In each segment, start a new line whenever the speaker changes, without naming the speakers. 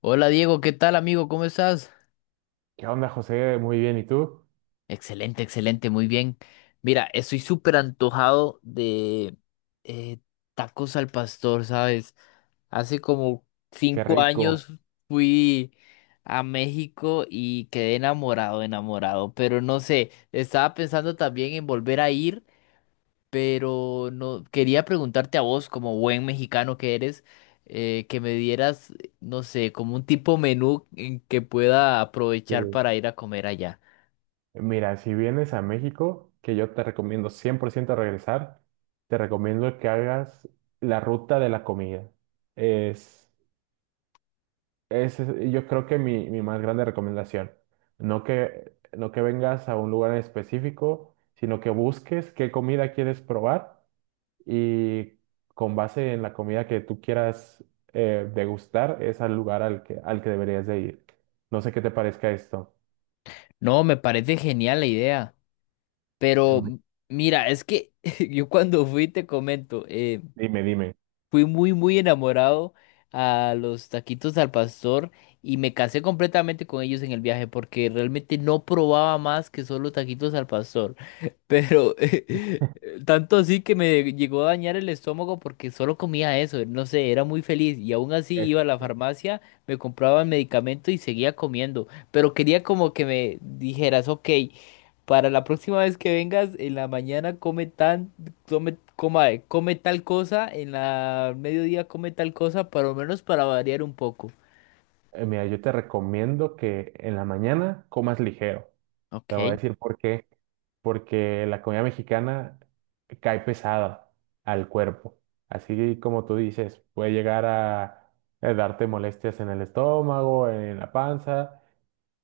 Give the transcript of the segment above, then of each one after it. Hola Diego, ¿qué tal, amigo? ¿Cómo estás?
¿Qué onda, José? Muy bien, ¿y tú?
Excelente, excelente, muy bien. Mira, estoy súper antojado de eh, tacos al pastor, ¿sabes? Hace como
Qué
cinco
rico.
años fui a México y quedé enamorado, enamorado, pero no sé, estaba pensando también en volver a ir, pero no quería preguntarte a vos, como buen mexicano que eres, que me dieras, no sé, como un tipo menú en que pueda aprovechar
Sí.
para ir a comer allá.
Mira, si vienes a México, que yo te recomiendo 100% regresar, te recomiendo que hagas la ruta de la comida. Es, yo creo que mi más grande recomendación. No que vengas a un lugar en específico, sino que busques qué comida quieres probar y con base en la comida que tú quieras degustar, es al lugar al que deberías de ir. No sé qué te parezca esto.
No, me parece genial la idea, pero
Em,
mira, es que yo cuando fui, te comento,
Dime, dime.
fui muy, muy enamorado a los taquitos al pastor y me casé completamente con ellos en el viaje porque realmente no probaba más que solo taquitos al pastor. Pero tanto así que me llegó a dañar el estómago porque solo comía eso, no sé, era muy feliz y aún así
Es-
iba a la farmacia, me compraba el medicamento y seguía comiendo, pero quería como que me dijeras: ok, para la próxima vez que vengas en la mañana come tan, come, coma, come tal cosa, en la mediodía come tal cosa, por lo menos para variar un poco.
Mira, yo te recomiendo que en la mañana comas ligero. Te voy a
Ok,
decir por qué. Porque la comida mexicana cae pesada al cuerpo. Así como tú dices, puede llegar a darte molestias en el estómago, en la panza.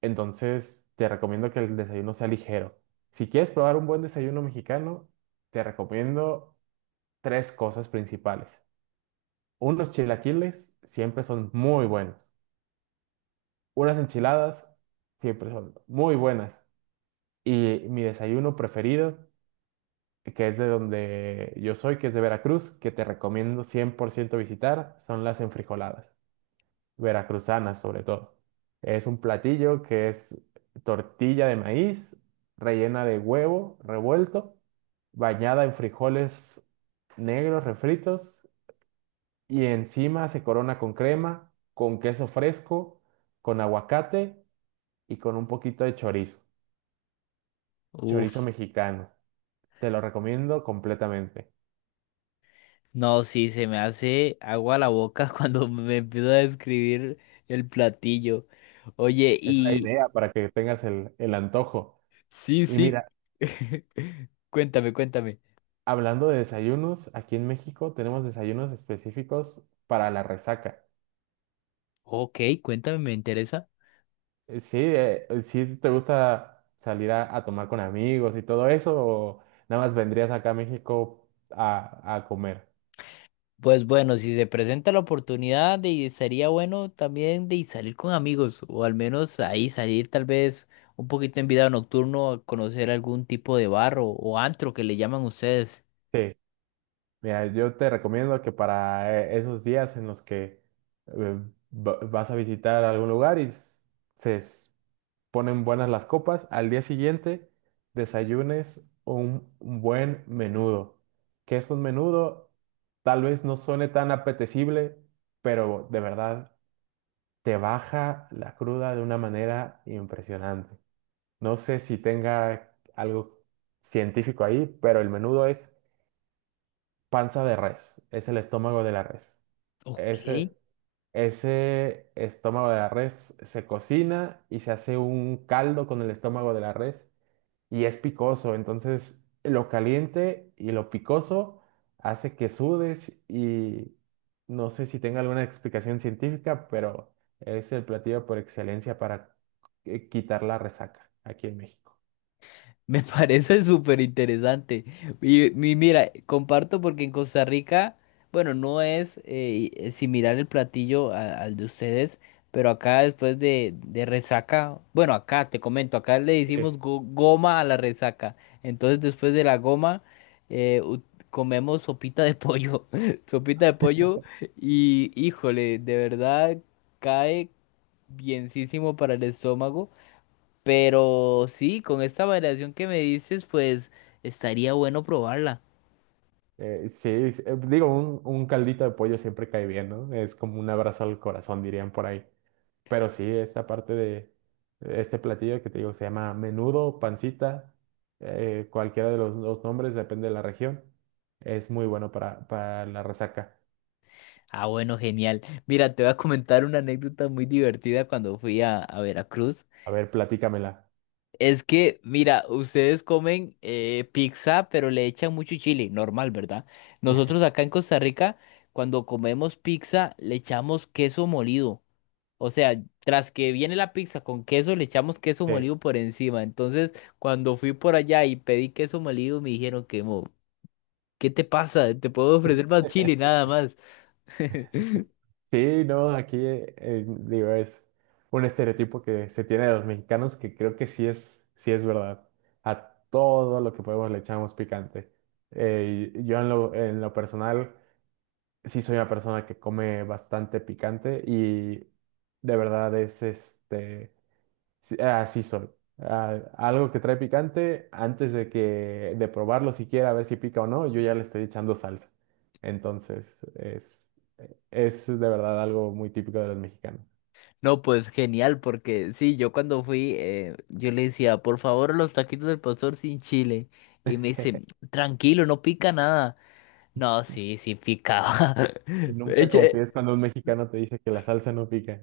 Entonces, te recomiendo que el desayuno sea ligero. Si quieres probar un buen desayuno mexicano, te recomiendo tres cosas principales. Unos chilaquiles siempre son muy buenos. Unas enchiladas siempre son muy buenas. Y mi desayuno preferido, que es de donde yo soy, que es de Veracruz, que te recomiendo 100% visitar, son las enfrijoladas veracruzanas sobre todo. Es un platillo que es tortilla de maíz rellena de huevo revuelto, bañada en frijoles negros refritos y encima se corona con crema, con queso fresco, con aguacate y con un poquito de chorizo, chorizo
uf.
mexicano. Te lo recomiendo completamente.
No, sí, se me hace agua a la boca cuando me empiezo a describir el platillo. Oye,
Es la
y
idea para que tengas el antojo.
sí,
Y
sí.
mira,
Cuéntame, cuéntame.
hablando de desayunos, aquí en México tenemos desayunos específicos para la resaca.
Ok, cuéntame, me interesa.
Sí, sí te gusta salir a tomar con amigos y todo eso, o nada más vendrías acá a México a comer.
Pues bueno, si se presenta la oportunidad, sería bueno también de salir con amigos, o al menos ahí salir tal vez un poquito en vida nocturno a conocer algún tipo de bar o antro que le llaman ustedes.
Sí, mira, yo te recomiendo que para esos días en los que eh, vas a visitar algún lugar y se, ponen buenas las copas, al día siguiente desayunes un buen menudo. ¿Qué es un menudo? Tal vez no suene tan apetecible, pero de verdad te baja la cruda de una manera impresionante. No sé si tenga algo científico ahí, pero el menudo es panza de res, es el estómago de la res.
Ok.
Ese, ese estómago de la res se cocina y se hace un caldo con el estómago de la res y es picoso, entonces lo caliente y lo picoso hace que sudes y no sé si tenga alguna explicación científica, pero es el platillo por excelencia para quitar la resaca aquí en México.
Me parece súper interesante. Y, mira, comparto porque en Costa Rica, bueno, no es similar el platillo al de ustedes, pero acá después de resaca, bueno, acá te comento, acá le hicimos goma a la resaca. Entonces después de la goma eh, u- comemos sopita de pollo, sopita de pollo y híjole, de verdad cae bienísimo para el estómago. Pero sí, con esta variación que me dices, pues estaría bueno probarla.
Digo, un caldito de pollo siempre cae bien, ¿no? Es como un abrazo al corazón, dirían por ahí. Pero sí, esta parte de este platillo que te digo se llama menudo, pancita, cualquiera de los dos nombres, depende de la región. Es muy bueno para la resaca.
Ah, bueno, genial. Mira, te voy a comentar una anécdota muy divertida cuando fui a Veracruz.
A ver, platícamela.
Es que, mira, ustedes comen pizza, pero le echan mucho chile, normal, ¿verdad? Nosotros acá en Costa Rica, cuando comemos pizza, le echamos queso molido. O sea, tras que viene la pizza con queso, le echamos queso
Sí.
molido por encima. Entonces, cuando fui por allá y pedí queso molido, me dijeron que ¿qué te pasa? Te puedo ofrecer más chile, nada más.
Sí, no, aquí digo, es un estereotipo que se tiene de los mexicanos que creo que sí es verdad. A todo lo que podemos le echamos picante. Y yo en lo personal sí soy una persona que come bastante picante y de verdad es este, sí- así soy. Ah, algo que trae picante, antes de que de probarlo siquiera a ver si pica o no, yo ya le estoy echando salsa. Entonces, es de verdad algo muy típico de los mexicanos.
No, pues genial, porque sí, yo cuando fui, yo le decía, por favor, los taquitos del pastor sin chile. Y me dice, tranquilo, no pica nada. No, sí, sí picaba.
Nunca
Eche.
confíes cuando un mexicano te dice que la salsa no pica.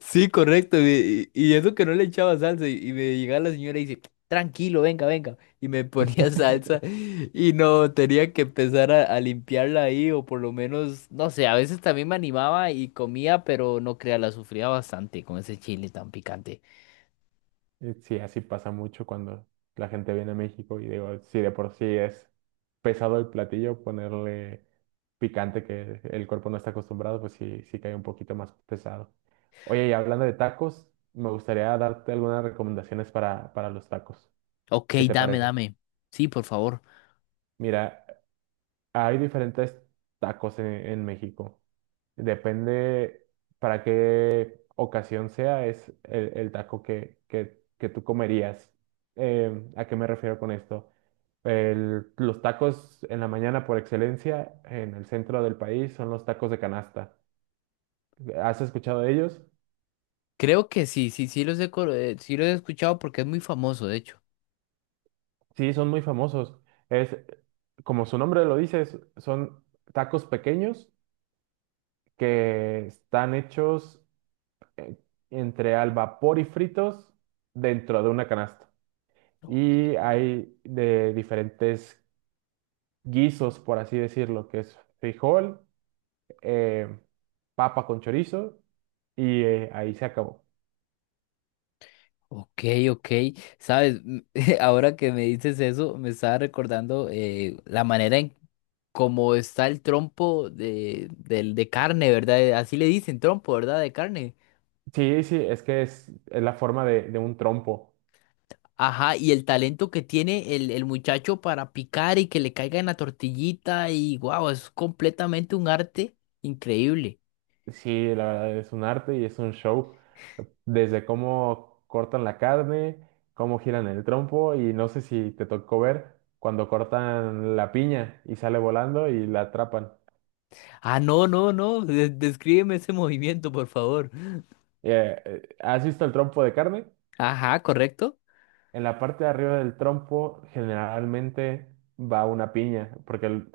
Sí, correcto. Y eso que no le echaba salsa. Y me llegaba la señora y dice, tranquilo, venga, venga. Y me ponía salsa. Y no, tenía que empezar a limpiarla ahí. O por lo menos, no sé, a veces también me animaba y comía, pero no crea, la sufría bastante con ese chile tan picante.
Sí, así pasa mucho cuando la gente viene a México y digo, si de por sí es pesado el platillo, ponerle picante que el cuerpo no está acostumbrado, pues sí, sí cae un poquito más pesado. Oye, y hablando de tacos, me gustaría darte algunas recomendaciones para los tacos.
Ok,
¿Qué te
dame,
parece?
dame. Sí, por favor.
Mira, hay diferentes tacos en México. Depende para qué ocasión sea, es el taco que tú comerías. ¿A qué me refiero con esto? Los tacos en la mañana por excelencia en el centro del país son los tacos de canasta. ¿Has escuchado de ellos?
Creo que sí, sí, sí los he, sí los he escuchado porque es muy famoso, de hecho.
Sí, son muy famosos. Es, como su nombre lo dice, son tacos pequeños que están hechos eh, entre al vapor y fritos dentro de una canasta.
Ok.
Y hay de diferentes guisos, por así decirlo, que es frijol, eh, papa con chorizo y ahí se acabó.
Ok, ok, sabes, ahora que me dices eso, me estaba recordando la manera en cómo está el trompo de carne, ¿verdad? Así le dicen, trompo, ¿verdad? De carne.
Sí, sí, es que es la forma de un trompo.
Ajá, y el talento que tiene el muchacho para picar y que le caiga en la tortillita y wow, es completamente un arte increíble.
Sí, la verdad es un arte y es un show. Desde cómo cortan la carne, cómo giran el trompo y no sé si te tocó ver cuando cortan la piña y sale volando y la atrapan.
Ah, no, no, no, descríbeme ese movimiento, por favor.
¿Has visto el trompo de carne?
Ajá, correcto.
En la parte de arriba del trompo generalmente va una piña, porque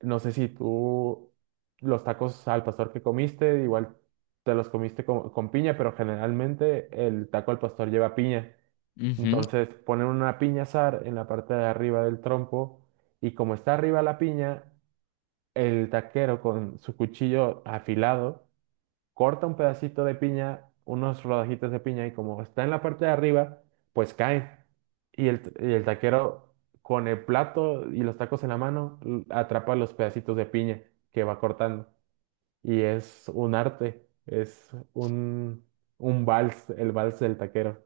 no sé si tú los tacos al pastor que comiste, igual te los comiste con piña, pero generalmente el taco al pastor lleva piña.
Ujú.
Entonces ponen una piña asar en la parte de arriba del trompo y como está arriba la piña, el taquero con su cuchillo afilado corta un pedacito de piña, unos rodajitas de piña, y como está en la parte de arriba, pues cae. Y el, y el taquero, con el plato y los tacos en la mano, atrapa los pedacitos de piña que va cortando. Y es un arte, es un vals, el vals del taquero.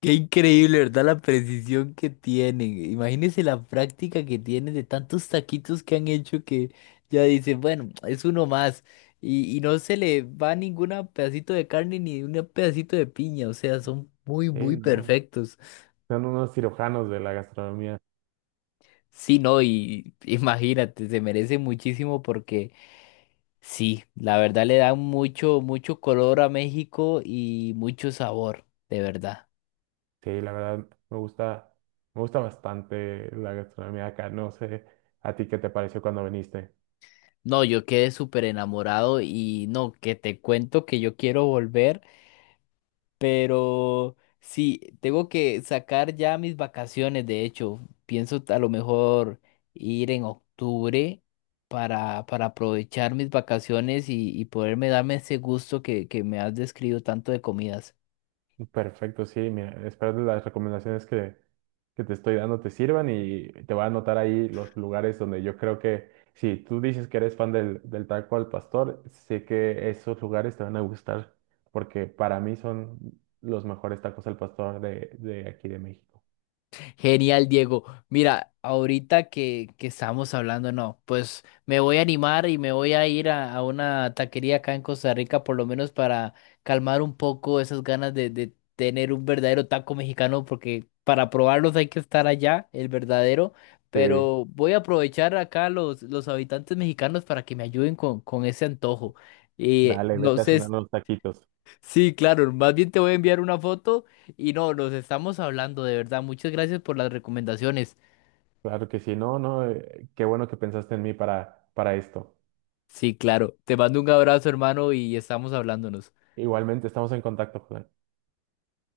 Qué increíble, ¿verdad? La precisión que tienen. Imagínense la práctica que tienen de tantos taquitos que han hecho que ya dicen, bueno, es uno más. Y no se le va ningún pedacito de carne ni un pedacito de piña. O sea, son muy,
Sí,
muy
no.
perfectos.
Son unos cirujanos de la gastronomía.
Sí, no, y imagínate, se merece muchísimo porque sí, la verdad le dan mucho, mucho color a México y mucho sabor, de verdad.
Sí, la verdad, me gusta bastante la gastronomía acá. No sé a ti qué te pareció cuando viniste.
No, yo quedé súper enamorado y no, que te cuento que yo quiero volver, pero sí, tengo que sacar ya mis vacaciones, de hecho, pienso a lo mejor ir en octubre para aprovechar mis vacaciones y poderme darme ese gusto que me has descrito tanto de comidas.
Perfecto, sí, mira, espero que las recomendaciones que te estoy dando te sirvan y te voy a anotar ahí los lugares donde yo creo que, si tú dices que eres fan del taco al pastor, sé que esos lugares te van a gustar, porque para mí son los mejores tacos al pastor de aquí de México.
Genial, Diego. Mira, ahorita que estamos hablando, no, pues me voy a animar y me voy a ir a una taquería acá en Costa Rica, por lo menos para calmar un poco esas ganas de tener un verdadero taco mexicano, porque para probarlos hay que estar allá, el verdadero.
Sí,
Pero voy a aprovechar acá los habitantes mexicanos para que me ayuden con ese antojo. Y
dale,
no
vete a
sé.
cenar unos taquitos.
Sí, claro, más bien te voy a enviar una foto y no, nos estamos hablando, de verdad. Muchas gracias por las recomendaciones.
Claro que sí, no, no, qué bueno que pensaste en mí para esto.
Sí, claro. Te mando un abrazo, hermano, y estamos hablándonos.
Igualmente, estamos en contacto, Julián.